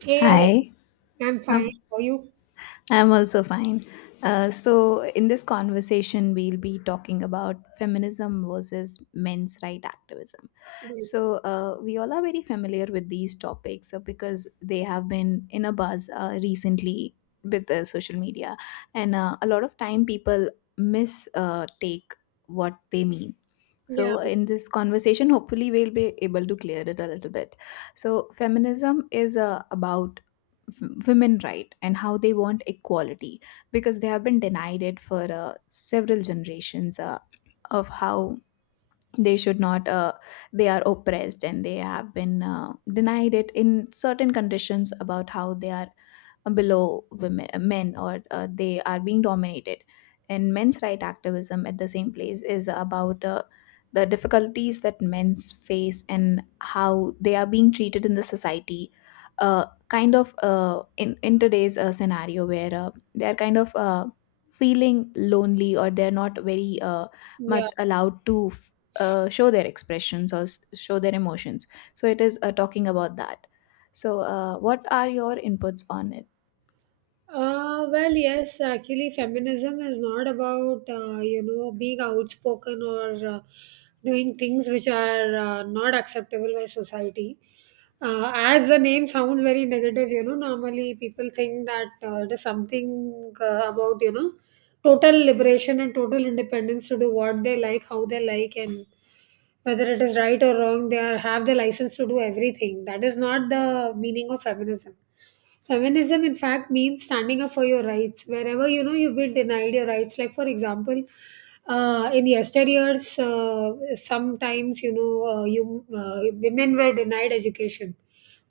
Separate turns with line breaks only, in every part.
Hey,
Hi.
I'm fine.
Oh,
How are you?
I'm also fine. So, in this conversation, we'll be talking about feminism versus men's right activism.
Great.
So, we all are very familiar with these topics because they have been in a buzz recently with the social media, and a lot of time people miss take what they mean.
Yeah,
So, in this conversation, hopefully, we'll be able to clear it a little bit. So, feminism is about women right and how they want equality because they have been denied it for several generations of how they should not they are oppressed, and they have been denied it in certain conditions about how they are below women, men or they are being dominated. And men's right activism at the same place is about the difficulties that men face and how they are being treated in the society. In today's scenario where they are kind of feeling lonely or they're not very
yeah.
much allowed to show their expressions or show their emotions. So it is talking about that. So, what are your inputs on?
Well, yes, actually, feminism is not about, you know, being outspoken or uh, doing things which are not acceptable by society. As the name sounds very negative, you know, normally people think that it is something about, you know, total liberation and total independence to do what they like, how they like, and whether it is right or wrong they are have the license to do everything. That is not the meaning of feminism. In fact means standing up for your rights wherever you know you've been denied your rights, like for example in yesteryears, sometimes, you know, you uh, women were denied education,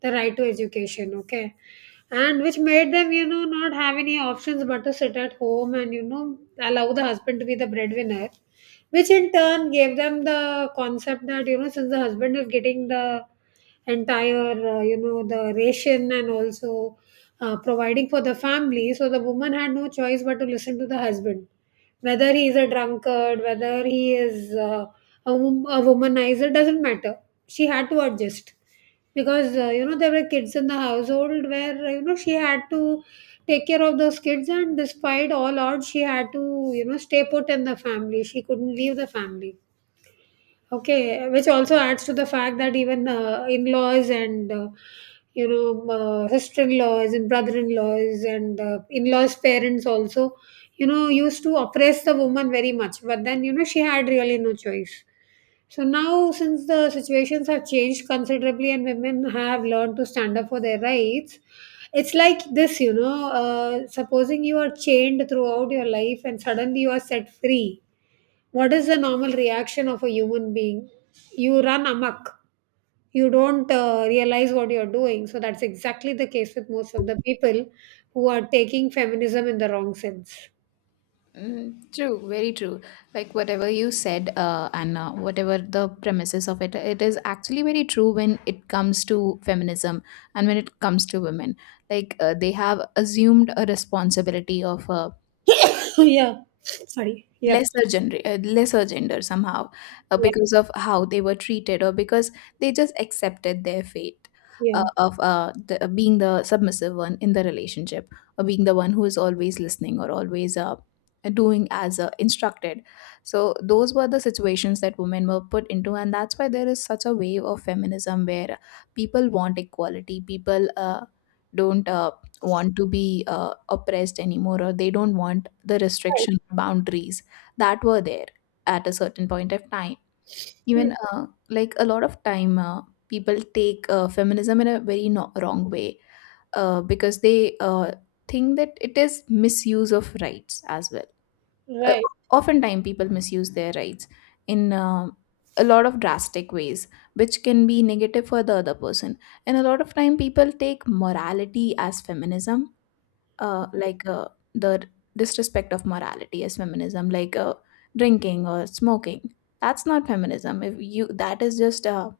the right to education. Okay, and which made them, you know, not have any options but to sit at home and, you know, allow the husband to be the breadwinner, which in turn gave them the concept that, you know, since the husband is getting the entire, you know, the ration, and also providing for the family, so the woman had no choice but to listen to the husband, whether he is a drunkard, whether he is a womanizer, doesn't matter, she had to adjust, because, you know, there were kids in the household, where, you know, she had to take care of those kids, and despite all odds she had to, you know, stay put in the family, she couldn't leave the family. Okay, which also adds to the fact that even in-laws and you know, sister-in-laws and brother-in-laws and in-laws' parents also, you know, used to oppress the woman very much. But then, you know, she had really no choice. So now, since the situations have changed considerably and women have learned to stand up for their rights, it's like this, you know, supposing you are chained throughout your life and suddenly you are set free, what is the normal reaction of a human being? You run amok. You don't realize what you're doing. So that's exactly the case with most of the people who are taking feminism in the wrong sense.
Mm, true, very true. Like whatever you said, and whatever the premises of it, it is actually very true when it comes to feminism and when it comes to women. Like they have assumed a responsibility of
Yeah. Sorry. Yep.
lesser gender somehow,
Yeah.
because of how they were treated or because they just accepted their fate uh,
Yeah.
of uh, the, uh, being the submissive one in the relationship, or being the one who is always listening or always doing as instructed. So those were the situations that women were put into, and that's why there is such a wave of feminism where people want equality. People don't want to be oppressed anymore, or they don't want the
Right.
restriction boundaries that were there at a certain point of time.
Hmm.
Even like a lot of time, people take feminism in a very wrong way, because they think that it is misuse of rights as well. Uh,
Right.
Oftentimes, people misuse their rights in a lot of drastic ways, which can be negative for the other person. And a lot of time, people take morality as feminism, like the disrespect of morality as feminism, like drinking or smoking. That's not feminism. If you, that is just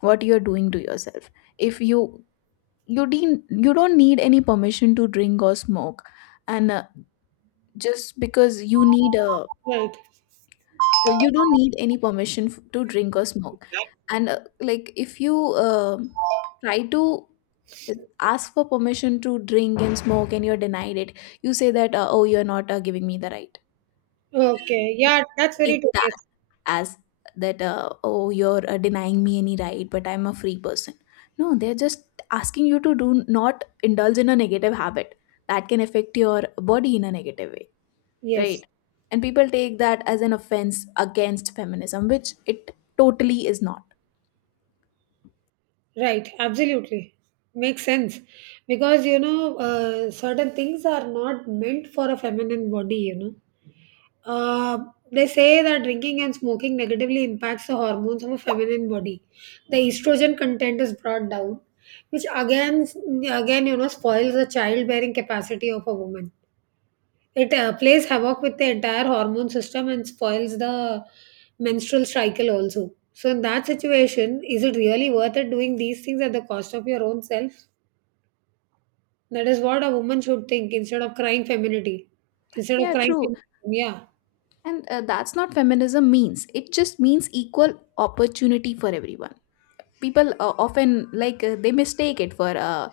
what you're doing to yourself. If you don't need any permission to drink or smoke, and just because you need a...
Right.
you don't need any permission to drink or smoke, and like if you try to uh, ask for permission to drink and smoke and you're denied it, you say that oh, you're not giving me the right.
Okay.
People
Yeah. That's very
take
true.
that
Yes.
as that oh, you're denying me any right, but I'm a free person. No, they're just asking you to do not indulge in a negative habit that can affect your body in a negative way,
Yes.
right? And people take that as an offense against feminism, which it totally is not.
Right, absolutely. Makes sense. Because, you know, certain things are not meant for a feminine body, you know. Uh, they say that drinking and smoking negatively impacts the hormones of a feminine body. The estrogen content is brought down, which again, you know, spoils the childbearing capacity of a woman. It plays havoc with the entire hormone system and spoils the menstrual cycle also. So in that situation, is it really worth it doing these things at the cost of your own self? That is what a woman should think instead of crying femininity. Instead of
Yeah,
crying,
true.
feminism. Yeah,
And that's not feminism means. It just means equal opportunity for everyone. People often they mistake it for uh,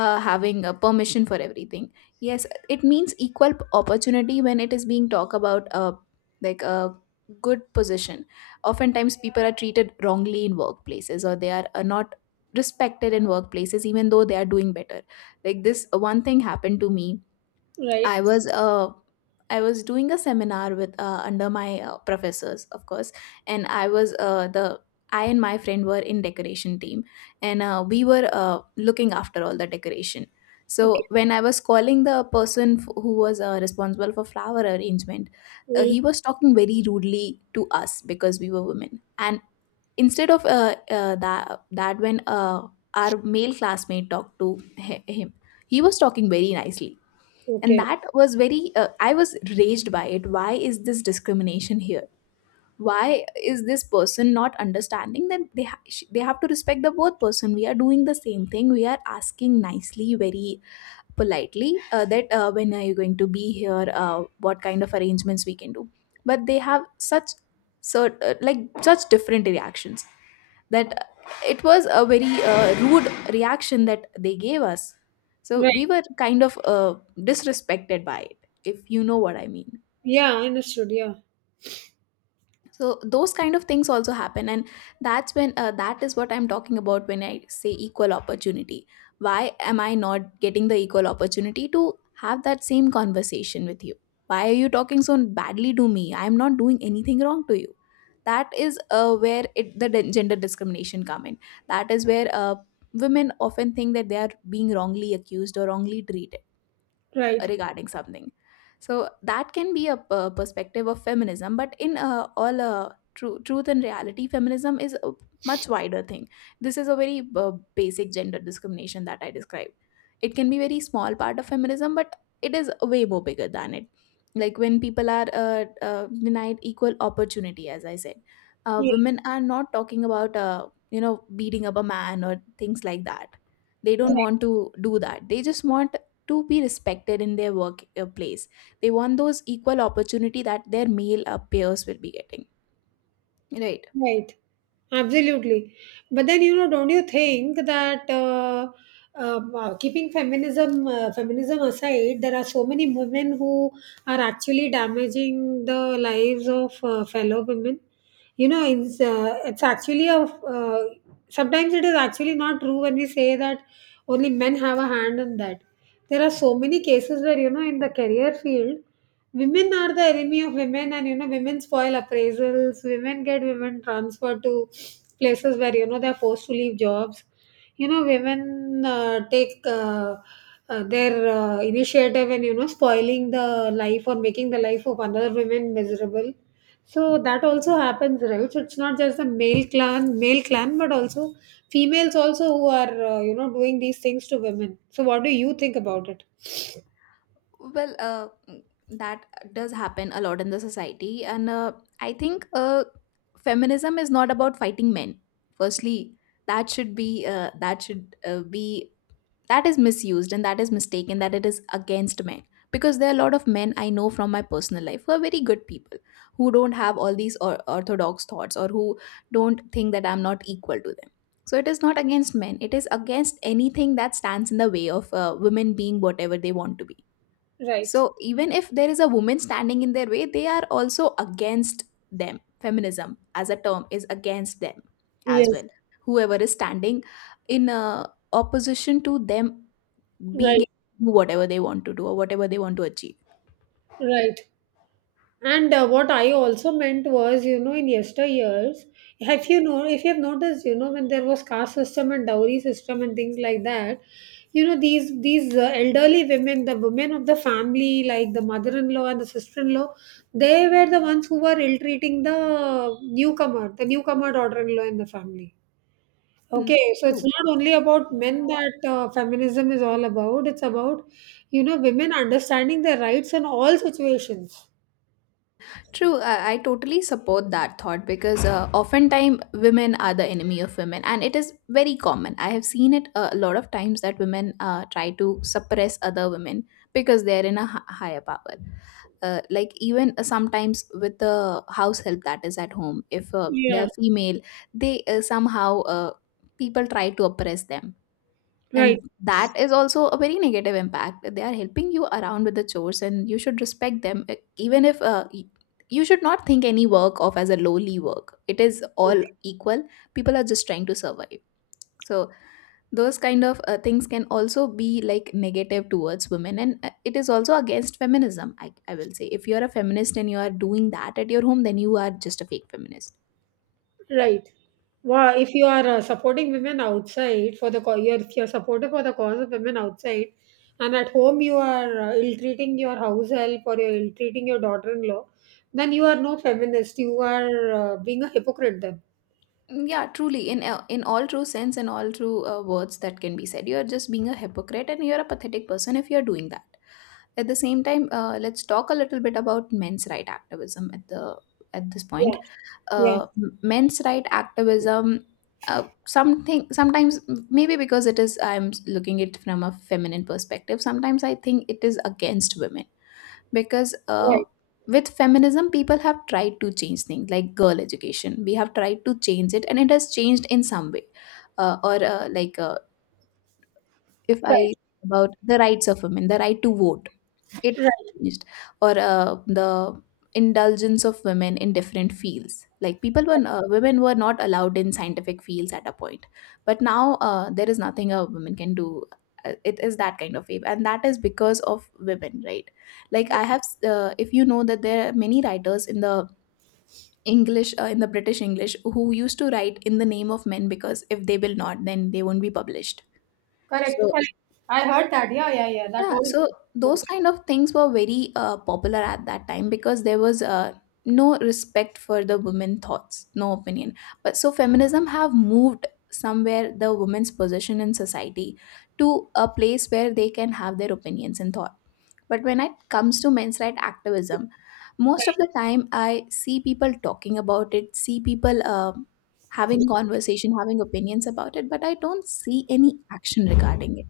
uh, having permission for everything. Yes, it means equal opportunity when it is being talked about, like a good position. Oftentimes people are treated wrongly in workplaces, or they are not respected in workplaces even though they are doing better. Like this one thing happened to me.
right,
I was uh I was doing a seminar with under my professors, of course, and I was the I and my friend were in decoration team, and we were looking after all the decoration.
okay.
So when I was calling the person who was responsible for flower arrangement, he
Mm,
was talking very rudely to us because we were women. And instead of that, when our male classmate talked to him, he was talking very nicely, and
okay,
that was very I was raged by it. Why is this discrimination here? Why is this person not understanding that they they have to respect the both person? We are doing the same thing. We are asking nicely, very politely, that when are you going to be here, what kind of arrangements we can do. But they have such like such different reactions, that it was a very rude reaction that they gave us. So we
right,
were kind of disrespected by it, if you know what I mean.
yeah, understood, yeah,
So those kind of things also happen, and that's when that is what I'm talking about when I say equal opportunity. Why am I not getting the equal opportunity to have that same conversation with you? Why are you talking so badly to me? I'm not doing anything wrong to you. That is where it, the gender discrimination come in. That is where women often think that they are being wrongly accused or wrongly treated
right,
regarding something. So that can be a perspective of feminism, but in all truth and reality, feminism is a much wider thing. This is a very basic gender discrimination that I described. It can be very small part of feminism, but it is way more bigger than it. Like when people are denied equal opportunity, as I said,
yeah.
women are not talking about beating up a man or things like that. They don't want to do that. They just want to be respected in their workplace. They want those equal opportunity that their male peers will be getting. Right.
Right. Absolutely. But then, you know, don't you think that wow, keeping feminism aside, there are so many women who are actually damaging the lives of fellow women. You know, it's actually a, sometimes it is actually not true when we say that only men have a hand in that. There are so many cases where, you know, in the career field, women are the enemy of women, and, you know, women spoil appraisals. Women get women transferred to places where, you know, they're forced to leave jobs. You know, women take their initiative and, you know, spoiling the life or making the life of another women miserable. So that also happens, right? So it's not just the male clan, but also females also who are, you know, doing these things to women. So what do you think about it?
Well, that does happen a lot in the society, and I think feminism is not about fighting men. Firstly, that should be that is misused, and that is mistaken that it is against men, because there are a lot of men I know from my personal life who are very good people, who don't have all these orthodox thoughts, or who don't think that I'm not equal to them. So it is not against men. It is against anything that stands in the way of women being whatever they want to be.
Right.
So even if there is a woman standing in their way, they are also against them. Feminism as a term is against them as
Yes,
well, whoever is standing in opposition to them being able
right.
to do whatever they want to do or whatever they want to achieve.
Right. And what I also meant was, you know, in yesteryears, have you know, if you have noticed, you know, when there was caste system and dowry system and things like that, you know, these elderly women, the women of the family, like the mother-in-law and the sister-in-law, they were the ones who were ill-treating the newcomer daughter-in-law in the family.
Mm,
Okay, so it's
true.
not only about men that feminism is all about. It's about, you know, women understanding their rights in all situations.
True. I totally support that thought because oftentimes women are the enemy of women, and it is very common. I have seen it a lot of times that women try to suppress other women because they're in a higher power. Like even sometimes with the house help that is at home, if they're
Yeah,
female, they somehow, people try to oppress them.
right.
And that is also a very negative impact. They are helping you around with the chores, and you should respect them. Even if you should not think any work of as a lowly work, it is all equal. People are just trying to survive. So those kind of things can also be like negative towards women, and it is also against feminism. I will say, if you are a feminist and you are doing that at your home, then you are just a fake feminist.
Right. Wow, if you are supporting women outside for the you're, if you're supportive for the cause of women outside, and at home you are ill-treating your house help or you're ill-treating your daughter-in-law, then you are no feminist. You are being a hypocrite then.
Mm, yeah, truly, in all true sense and all true words that can be said, you are just being a hypocrite, and you are a pathetic person if you are doing that. At the same time, let's talk a little bit about men's right activism at the at this
Yeah.
point.
Yeah.
Men's right activism, something sometimes, maybe because it is, I'm looking it from a feminine perspective. Sometimes I think it is against women because
Right.
with feminism people have tried to change things like girl education. We have tried to change it, and it has changed in some way. Uh, or uh, like uh, if i
Right.
about the rights of women, the right to vote, it
Right.
has changed. Or the indulgence of women in different fields. Like people were, women were not allowed in scientific fields at a point, but now there is nothing a woman can do. It is that kind of wave, and that is because of women, right? Like I have, if you know that there are many writers in the in the British English, who used to write in the name of men because if they will not, then they won't be published.
Correct.
So
Correct. I heard that. Yeah. Yeah. Yeah. That
Yeah,
was
so those kind of things were very popular at that time because there was no respect for the women thoughts, no opinion. But feminism have moved somewhere the women's position in society to a place where they can have their opinions and thought. But when it comes to men's right activism, most of the time I see people talking about it, see people having conversation, having opinions about it, but I don't see any action regarding it.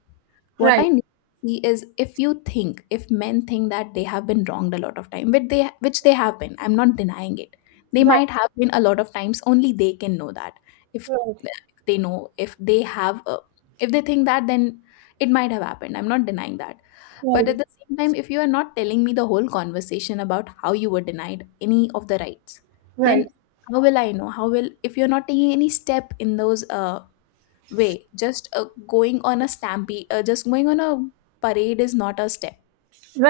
What I
right.
need to see is if you think, if men think that they have been wronged a lot of time, which they have been, I'm not denying it. They
Right.
might have been a lot of times. Only they can know that. If, if they know, if they think that, then it might have happened. I'm not denying that. But
Right.
at
Right.
the same time, if you are not telling me the whole conversation about how you were denied any of the rights,
Right.
then how will I know? How will if you're not taking any step in those way just going on a stampede just going on a parade is not a step.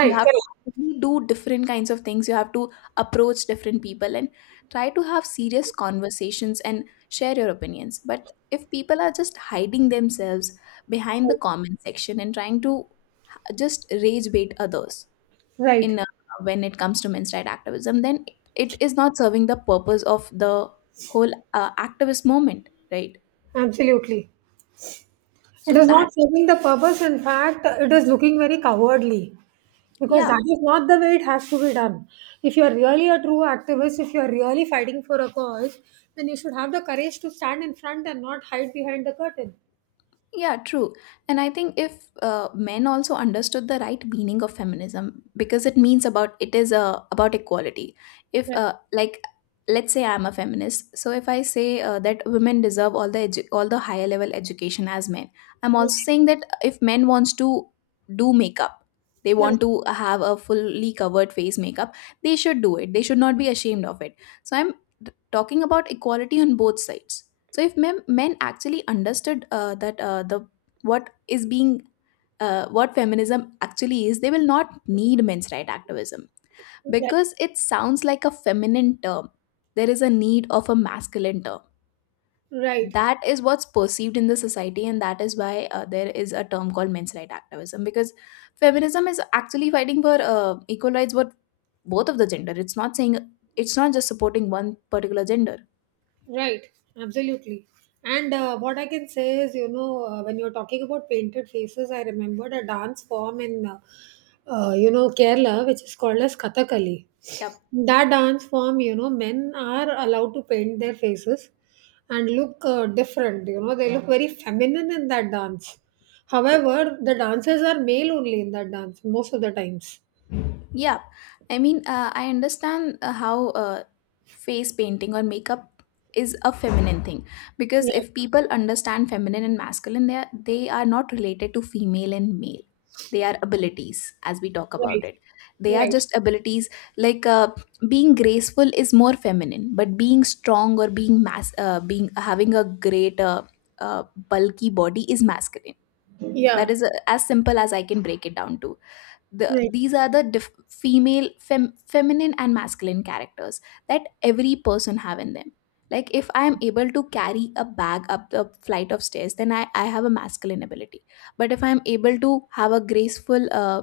You have to
Correct.
actively do different kinds of things, you have to approach different people and try to have serious conversations and share your opinions, but if people are just hiding themselves behind the comment section and trying to just rage bait others in
Right.
when it comes to men's right activism, then it is not serving the purpose of the whole activist movement, right?
Absolutely.
So
It is
that,
not serving the purpose. In fact, it is looking very cowardly because that
yeah.
is not the way it has to be done. If you are really a true activist, if you are really fighting for a cause, then you should have the courage to stand in front and not hide behind the curtain.
Yeah, true. And I think if men also understood the right meaning of feminism, because it means about it is about equality. If like let's say I'm a feminist, so if I say that women deserve all the all the higher level education as men, I'm also
Right.
saying that if men wants to do makeup, they
Right.
want to have a fully covered face makeup, they should do it. They should not be ashamed of it. So I'm talking about equality on both sides. So if men, men actually understood that the what is being what feminism actually is, they will not need men's right activism
Right.
because it sounds like a feminine term. There is a need of a masculine term.
Right.
That is what's perceived in the society, and that is why there is a term called men's right activism because feminism is actually fighting for equal rights for both of the gender. It's not saying it's not just supporting one particular gender.
Right, absolutely. And what I can say is, you know, when you're talking about painted faces, I remembered a dance form in, you know, Kerala, which is called as Kathakali.
Yep.
That dance form, you know, men are allowed to paint their faces and look different. You know, they look very feminine in that dance. However, the dancers are male only in that dance most of the times.
Yeah, I mean, I understand how face painting or makeup is a feminine thing because
Yeah,
if people understand feminine and masculine, they are not related to female and male. They are abilities, as we talk about
right,
it. They are
right.
just abilities. Like being graceful is more feminine, but being strong or being mass, being having a great bulky body is masculine. That
Yeah,
is as simple as I can break it down to. The
right,
these are the feminine and masculine characters that every person have in them. Like if I am able to carry a bag up the flight of stairs, then I have a masculine ability, but if I am able to have a graceful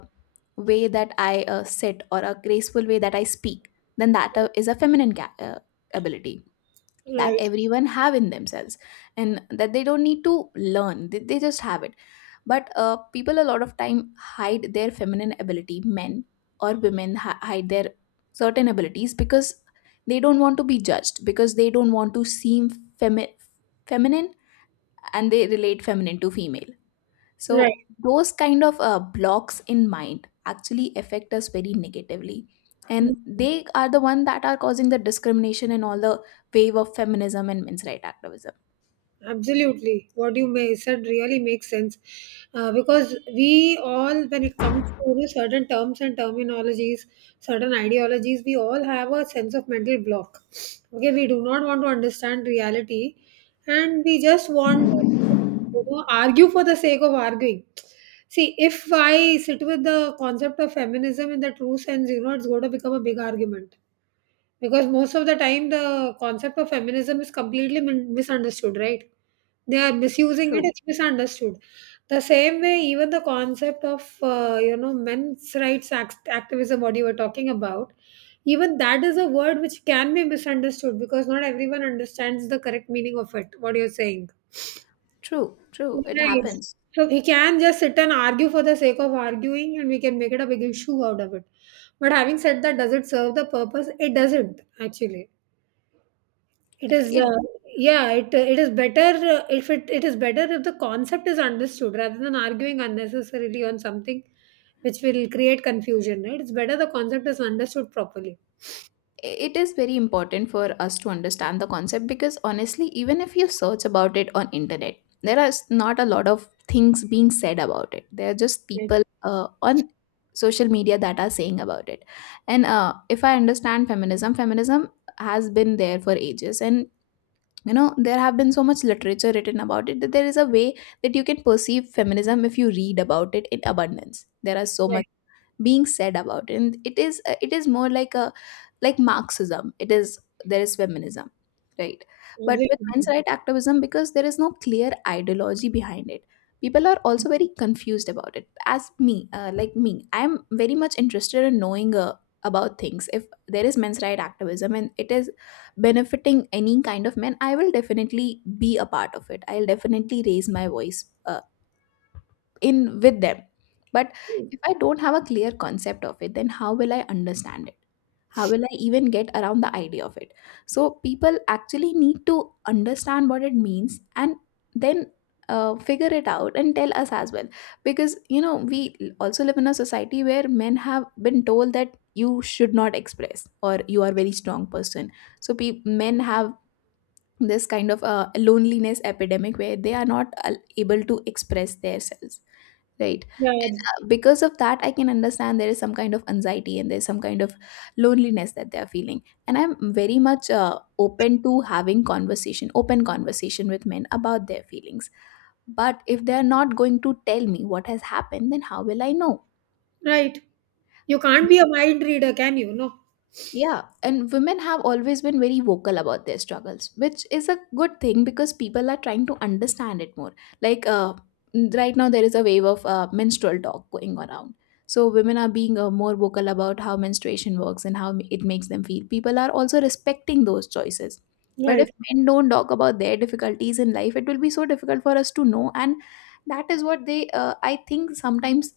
way that I sit or a graceful way that I speak, then that is a feminine ability that
right,
everyone have in themselves, and that they don't need to learn. They just have it. But people a lot of time hide their feminine ability, men or women hide their certain abilities because they don't want to be judged, because they don't want to seem femi- feminine, and they relate feminine to female.
right.
So those kind of blocks in mind actually affect us very negatively, and they are the one that are causing the discrimination and all the wave of feminism and men's right activism.
Absolutely. What you may said really makes sense, because we all, when it comes to, you know, certain terms and terminologies, certain ideologies, we all have a sense of mental block. Okay, we do not want to understand reality and we just want to, you know, argue for the sake of arguing. See, if I sit with the concept of feminism in the true sense, you know, it's going to become a big argument because most of the time, the concept of feminism is completely misunderstood, right? They are misusing it,
true
it's misunderstood. The same way, even the concept of, you know, men's rights activism, what you were talking about, even that is a word which can be misunderstood because not everyone understands the correct meaning of it, what you're saying.
true true, it
Right.
happens.
So we can just sit and argue for the sake of arguing and we can make it a big issue out of it. But having said that, does it serve the purpose? It doesn't, actually. It is,
it
it is better if it it is better if the concept is understood rather than arguing unnecessarily on something which will create confusion, right? It's better the concept is understood properly.
it is very important for us to understand the concept, because honestly, even if you search about it on internet, there are not a lot of things being said about it. There are just
Right,
people on social media that are saying about it. And if I understand feminism, feminism has been there for ages, and you know there have been so much literature written about it, that there is a way that you can perceive feminism if you read about it in abundance. There are so much
right.
being said about it, and it is more like a like Marxism. It is, there is feminism, right? But with men's
Absolutely.
right activism, because there is no clear ideology behind it, people are also very confused about it, as me like me. I'm very much interested in knowing about things. If there is men's right activism and it is benefiting any kind of men, I will definitely be a part of it, I'll definitely raise my voice in with them. But if I don't have a clear concept of it, then how will I understand it? How will I even get around the idea of it? So people actually need to understand what it means and then figure it out and tell us as well. Because you know we also live in a society where men have been told that you should not express, or you are a very strong person. So men have this kind of loneliness epidemic, where they are not able to express themselves, right? And
Yeah,
because of that, I can understand there is some kind of anxiety and there's some kind of loneliness that they are feeling. And I'm very much open to having conversation, open conversation with men about their feelings. But if they are not going to tell me what has happened, then how will I know?
right. You can't be a mind reader, can you? No.
Yeah, and women have always been very vocal about their struggles, which is a good thing because people are trying to understand it more. Like right now, there is a wave of menstrual talk going around. So women are being more vocal about how menstruation works and how it makes them feel. People are also respecting those choices. But if
Right.
men don't talk about their difficulties in life, it will be so difficult for us to know. And that is what they, I think, sometimes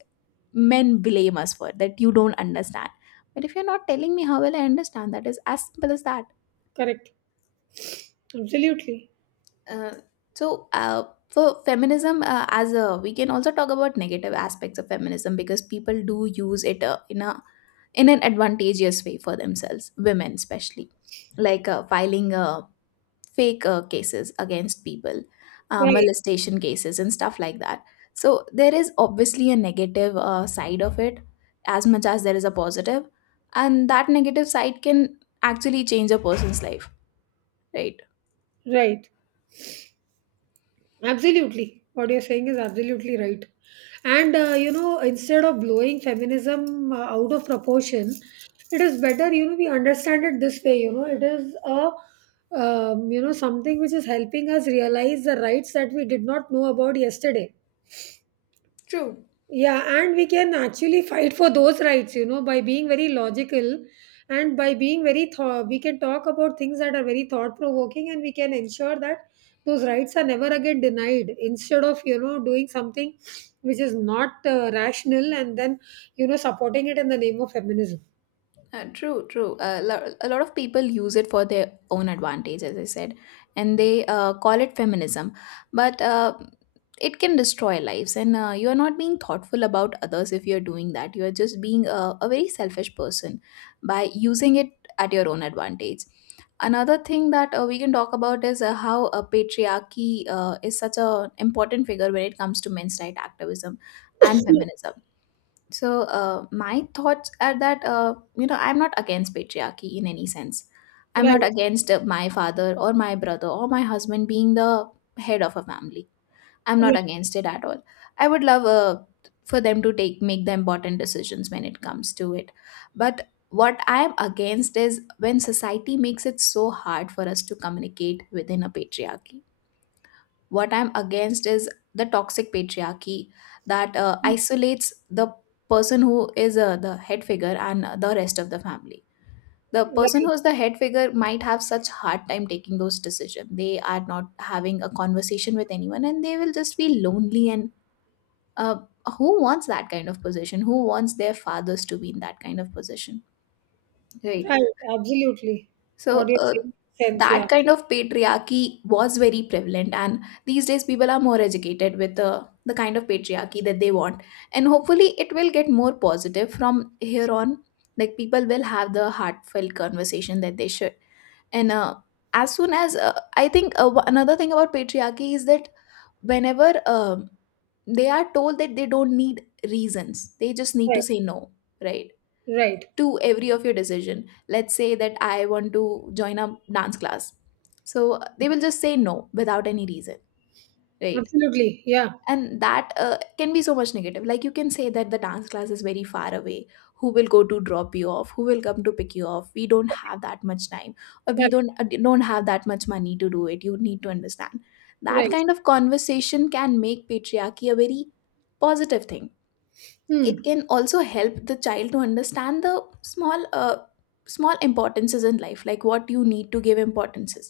men blame us for, that you don't understand. But if you're not telling me, how will I understand? That is as simple as that.
Correct. Absolutely.
Uh, so uh, for feminism, as a we can also talk about negative aspects of feminism, because people do use it in an advantageous way for themselves, women especially. Like filing a fake cases against people,
Right.
molestation cases, and stuff like that. So there is obviously a negative side of it, as much as there is a positive, and that negative side can actually change a person's life, right?
Right. Absolutely. What you're saying is absolutely right. And, you know, instead of blowing feminism out of proportion, it is better, you know, we understand it this way, you know, it is a, you know, something which is helping us realize the rights that we did not know about yesterday.
True.
Yeah, and we can actually fight for those rights, you know, by being very logical and by being very thought. We can talk about things that are very thought provoking and we can ensure that those rights are never again denied instead of, you know, doing something which is not rational and then, you know, supporting it in the name of feminism.
True. A lot of people use it for their own advantage, as I said, and they call it feminism. But it can destroy lives, and you are not being thoughtful about others if you're doing that. You are just being a very selfish person by using it at your own advantage. Another thing that we can talk about is how patriarchy is such an important figure when it comes to men's right activism and feminism. So my thoughts are that you know I'm not against patriarchy in any sense. I'm
Right.
not against my father or my brother or my husband being the head of a family. I'm not
Yeah.
against it at all. I would love for them to take make the important decisions when it comes to it. But what I'm against is when society makes it so hard for us to communicate within a patriarchy. What I'm against is the toxic patriarchy that isolates the person who is the head figure, and the rest of the family. The person
Right.
who's the head figure might have such hard time taking those decisions. They are not having a conversation with anyone, and they will just be lonely. And uh, who wants that kind of position? Who wants their fathers to be in that kind of position, right?
Right. Absolutely. What
So
you're
uh,
saying? Makes sense.
that
Yeah.
kind of patriarchy was very prevalent, and these days people are more educated with the kind of patriarchy that they want, and hopefully it will get more positive from here on. Like, people will have the heartfelt conversation that they should, and as soon as I think another thing about patriarchy is that whenever they are told that they don't need reasons, they just need to
Right.
say no, right?
Right.
To every of your decision. Let's say that I want to join a dance class, so they will just say no without any reason, right?
Absolutely. Yeah.
And that can be so much negative. Like, you can say that the dance class is very far away. Who will go to drop you off? Who will come to pick you off? We don't have that much time, or we
Correct.
don't have that much money to do it. You need to understand that
Right.
kind of conversation can make patriarchy a very positive thing. It
Hmm.
can also help the child to understand the small uh, small importances in life, like what you need to give importances.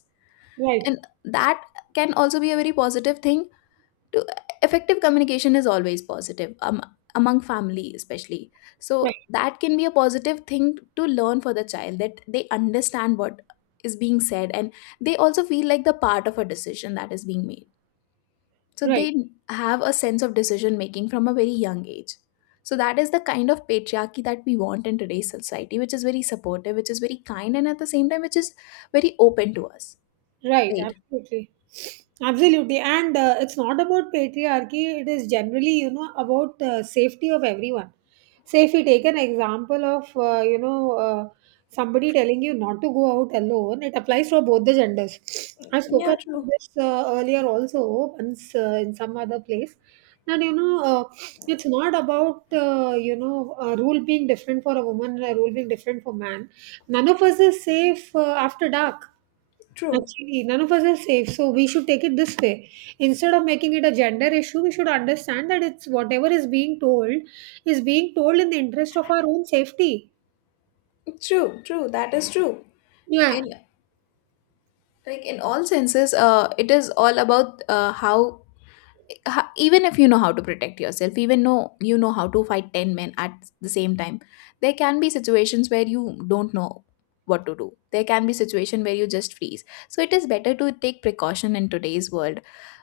Right.
And that can also be a very positive thing to. Effective communication is always positive, among family especially. So
Right.
that can be a positive thing to learn for the child, that they understand what is being said, and they also feel like the part of a decision that is being made, so
Right.
they have a sense of decision making from a very young age. So that is the kind of patriarchy that we want in today's society, which is very supportive, which is very kind, and at the same time, which is very open to us.
Right,
Right.
absolutely. Absolutely. And it's not about patriarchy, it is generally, you know, about safety of everyone. Say, if we take an example of, you know, somebody telling you not to go out alone, it applies for both the genders. I've spoken
Yeah,
about
true,
this earlier also, once in some other place. That, you know, it's not about, you know, a rule being different for a woman and a rule being different for man. None of us is safe after dark.
true,
Actually, none of us is safe. So we should take it this way. Instead of making it a gender issue, we should understand that it's whatever is being told in the interest of our own safety.
true, true. That is true.
Yeah,
In like in all senses, it is all about how even if you know how to protect yourself, even know you know how to fight 10 men at the same time, there can be situations where you don't know what to do. There can be situation where you just freeze. So it is better to take precaution in today's world,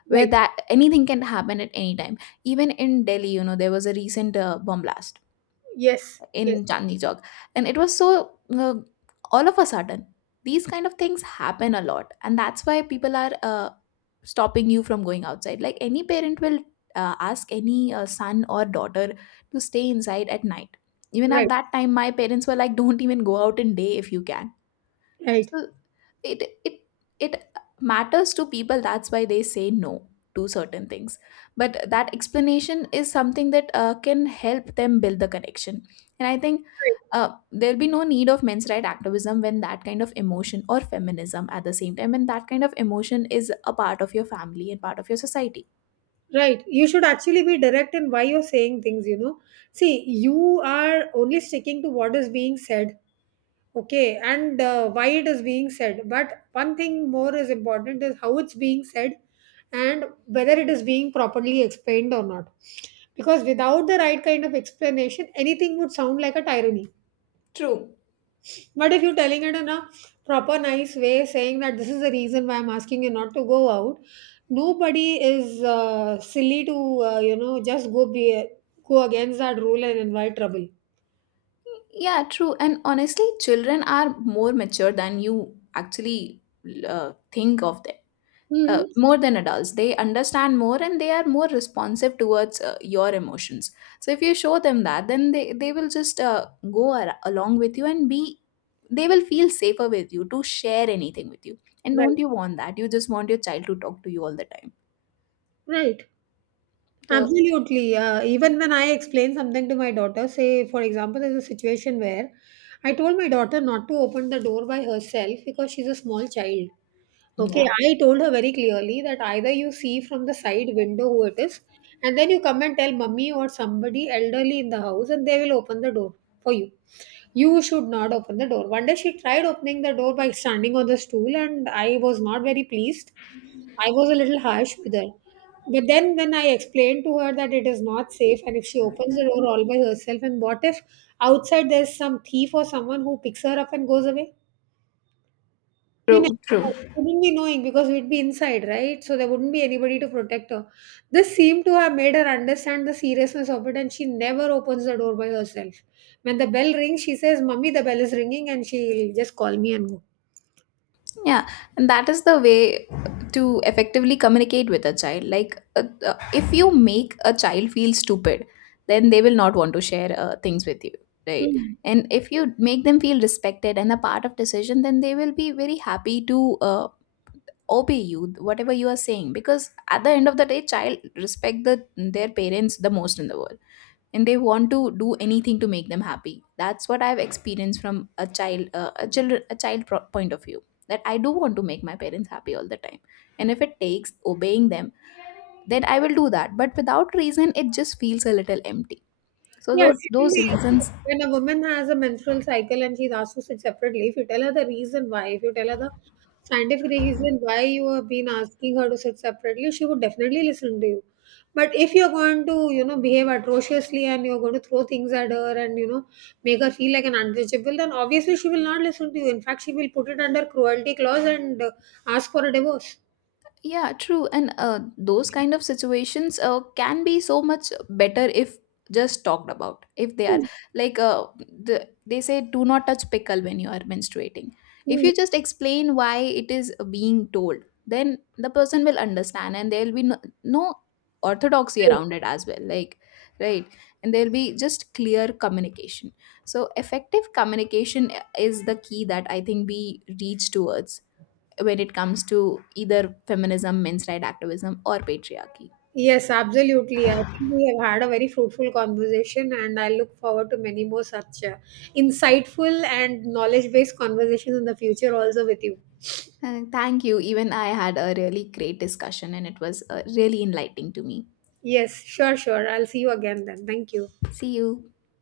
where
right.
that anything can happen at any time. Even in Delhi, you know, there was a recent bomb blast
Yes, yes,
in Chandni Chowk. And it was so all of a sudden. These kind of things happen a lot, and that's why people are stopping you from going outside. Like any parent will ask any son or daughter to stay inside at night. Even at
right,
that time, my parents were like, "Don't even go out in day if you can."
right,
So it it matters to people. That's why they say no to certain things. But that explanation is something that can help them build the connection. And I think
right,
there'll be no need of men's right activism when that kind of emotion, or feminism at the same time, when that kind of emotion is a part of your family and part of your society.
right. You should actually be direct in why you're saying things, you know. See, you are only sticking to what is being said, okay, and why it is being said, but one thing more is important is how it's being said and whether it is being properly explained or not, because without the right kind of explanation anything would sound like a tyranny.
True.
But if you're telling it in a proper nice way, saying that this is the reason why I'm asking you not to go out, nobody is silly to you know, just go be go against that rule and invite trouble.
Yeah, true. And honestly, children are more mature than you actually think of them. Uh,
Mm-hmm.
more than adults, they understand more, and they are more responsive towards your emotions. So if you show them that, then they will just along with you and be, they will feel safer with you to share anything with you. And
Right,
don't you want that? You just want your child to talk to you all the time.
right.
So,
Absolutely. Even when I explain something to my daughter, say, for example, there's a situation where I told my daughter not to open the door by herself because she's a small child. Okay,
yeah,
I told her very clearly that either you see from the side window who it is, and then you come and tell mummy or somebody elderly in the house, and they will open the door for you. You should not open the door. One day she tried opening the door by standing on the stool, and I was not very pleased, I was a little harsh with her. But then, when I explained to her that it is not safe, and if she opens the door all by herself, and what if outside there's some thief or someone who picks her up and goes away? You never
true, true.
know. We wouldn't be knowing because we'd be inside, right? So there wouldn't be anybody to protect her. This seemed to have made her understand the seriousness of it, and she never opens the door by herself. When the bell rings, she says, "Mummy, the bell is ringing," and she'll just call me and go.
Yeah, and that is the way to effectively communicate with a child. Like, if you make a child feel stupid, then they will not want to share things with you, right?
Mm.
And if you make them feel respected and a part of decision, then they will be very happy to obey you, whatever you are saying. Because at the end of the day, child respect the their parents the most in the world, and they want to do anything to make them happy. That's what I've experienced from a child, a point of view, that I do want to make my parents happy all the time, and if it takes obeying them, then I will do that. But without reason, it just feels a little empty. So
Yeah,
those
certainly, you know,
reasons.
when a woman has a menstrual cycle and she's asked to sit separately, if you tell her the reason why, if you tell her the scientific reason why you have been asking her to sit separately, she would definitely listen to you. But if you're going to, you know, behave atrociously and you're going to throw things at her and, you know, make her feel like an untouchable, then obviously she will not listen to you. In fact, she will put it under cruelty clause and ask for a divorce.
Yeah, true. And those kind of situations can be so much better if just talked about. If they are
Hmm.
like, they say, do not touch pickle when you are menstruating. If
Hmm.
you just explain why it is being told, then the person will understand, and there will be no, no orthodoxy around it as well. Like, right? And there will be just clear communication. So effective communication is the key that I think we reach towards when it comes to either feminism, men's right activism, or patriarchy.
Yes, absolutely. I think we have had a very fruitful conversation, and I look forward to many more such insightful and knowledge based conversations in the future, also with you.
Thank you. Even I had a really great discussion, and it was really enlightening to me.
Yes, sure, sure. I'll see you again then. Thank you.
See you.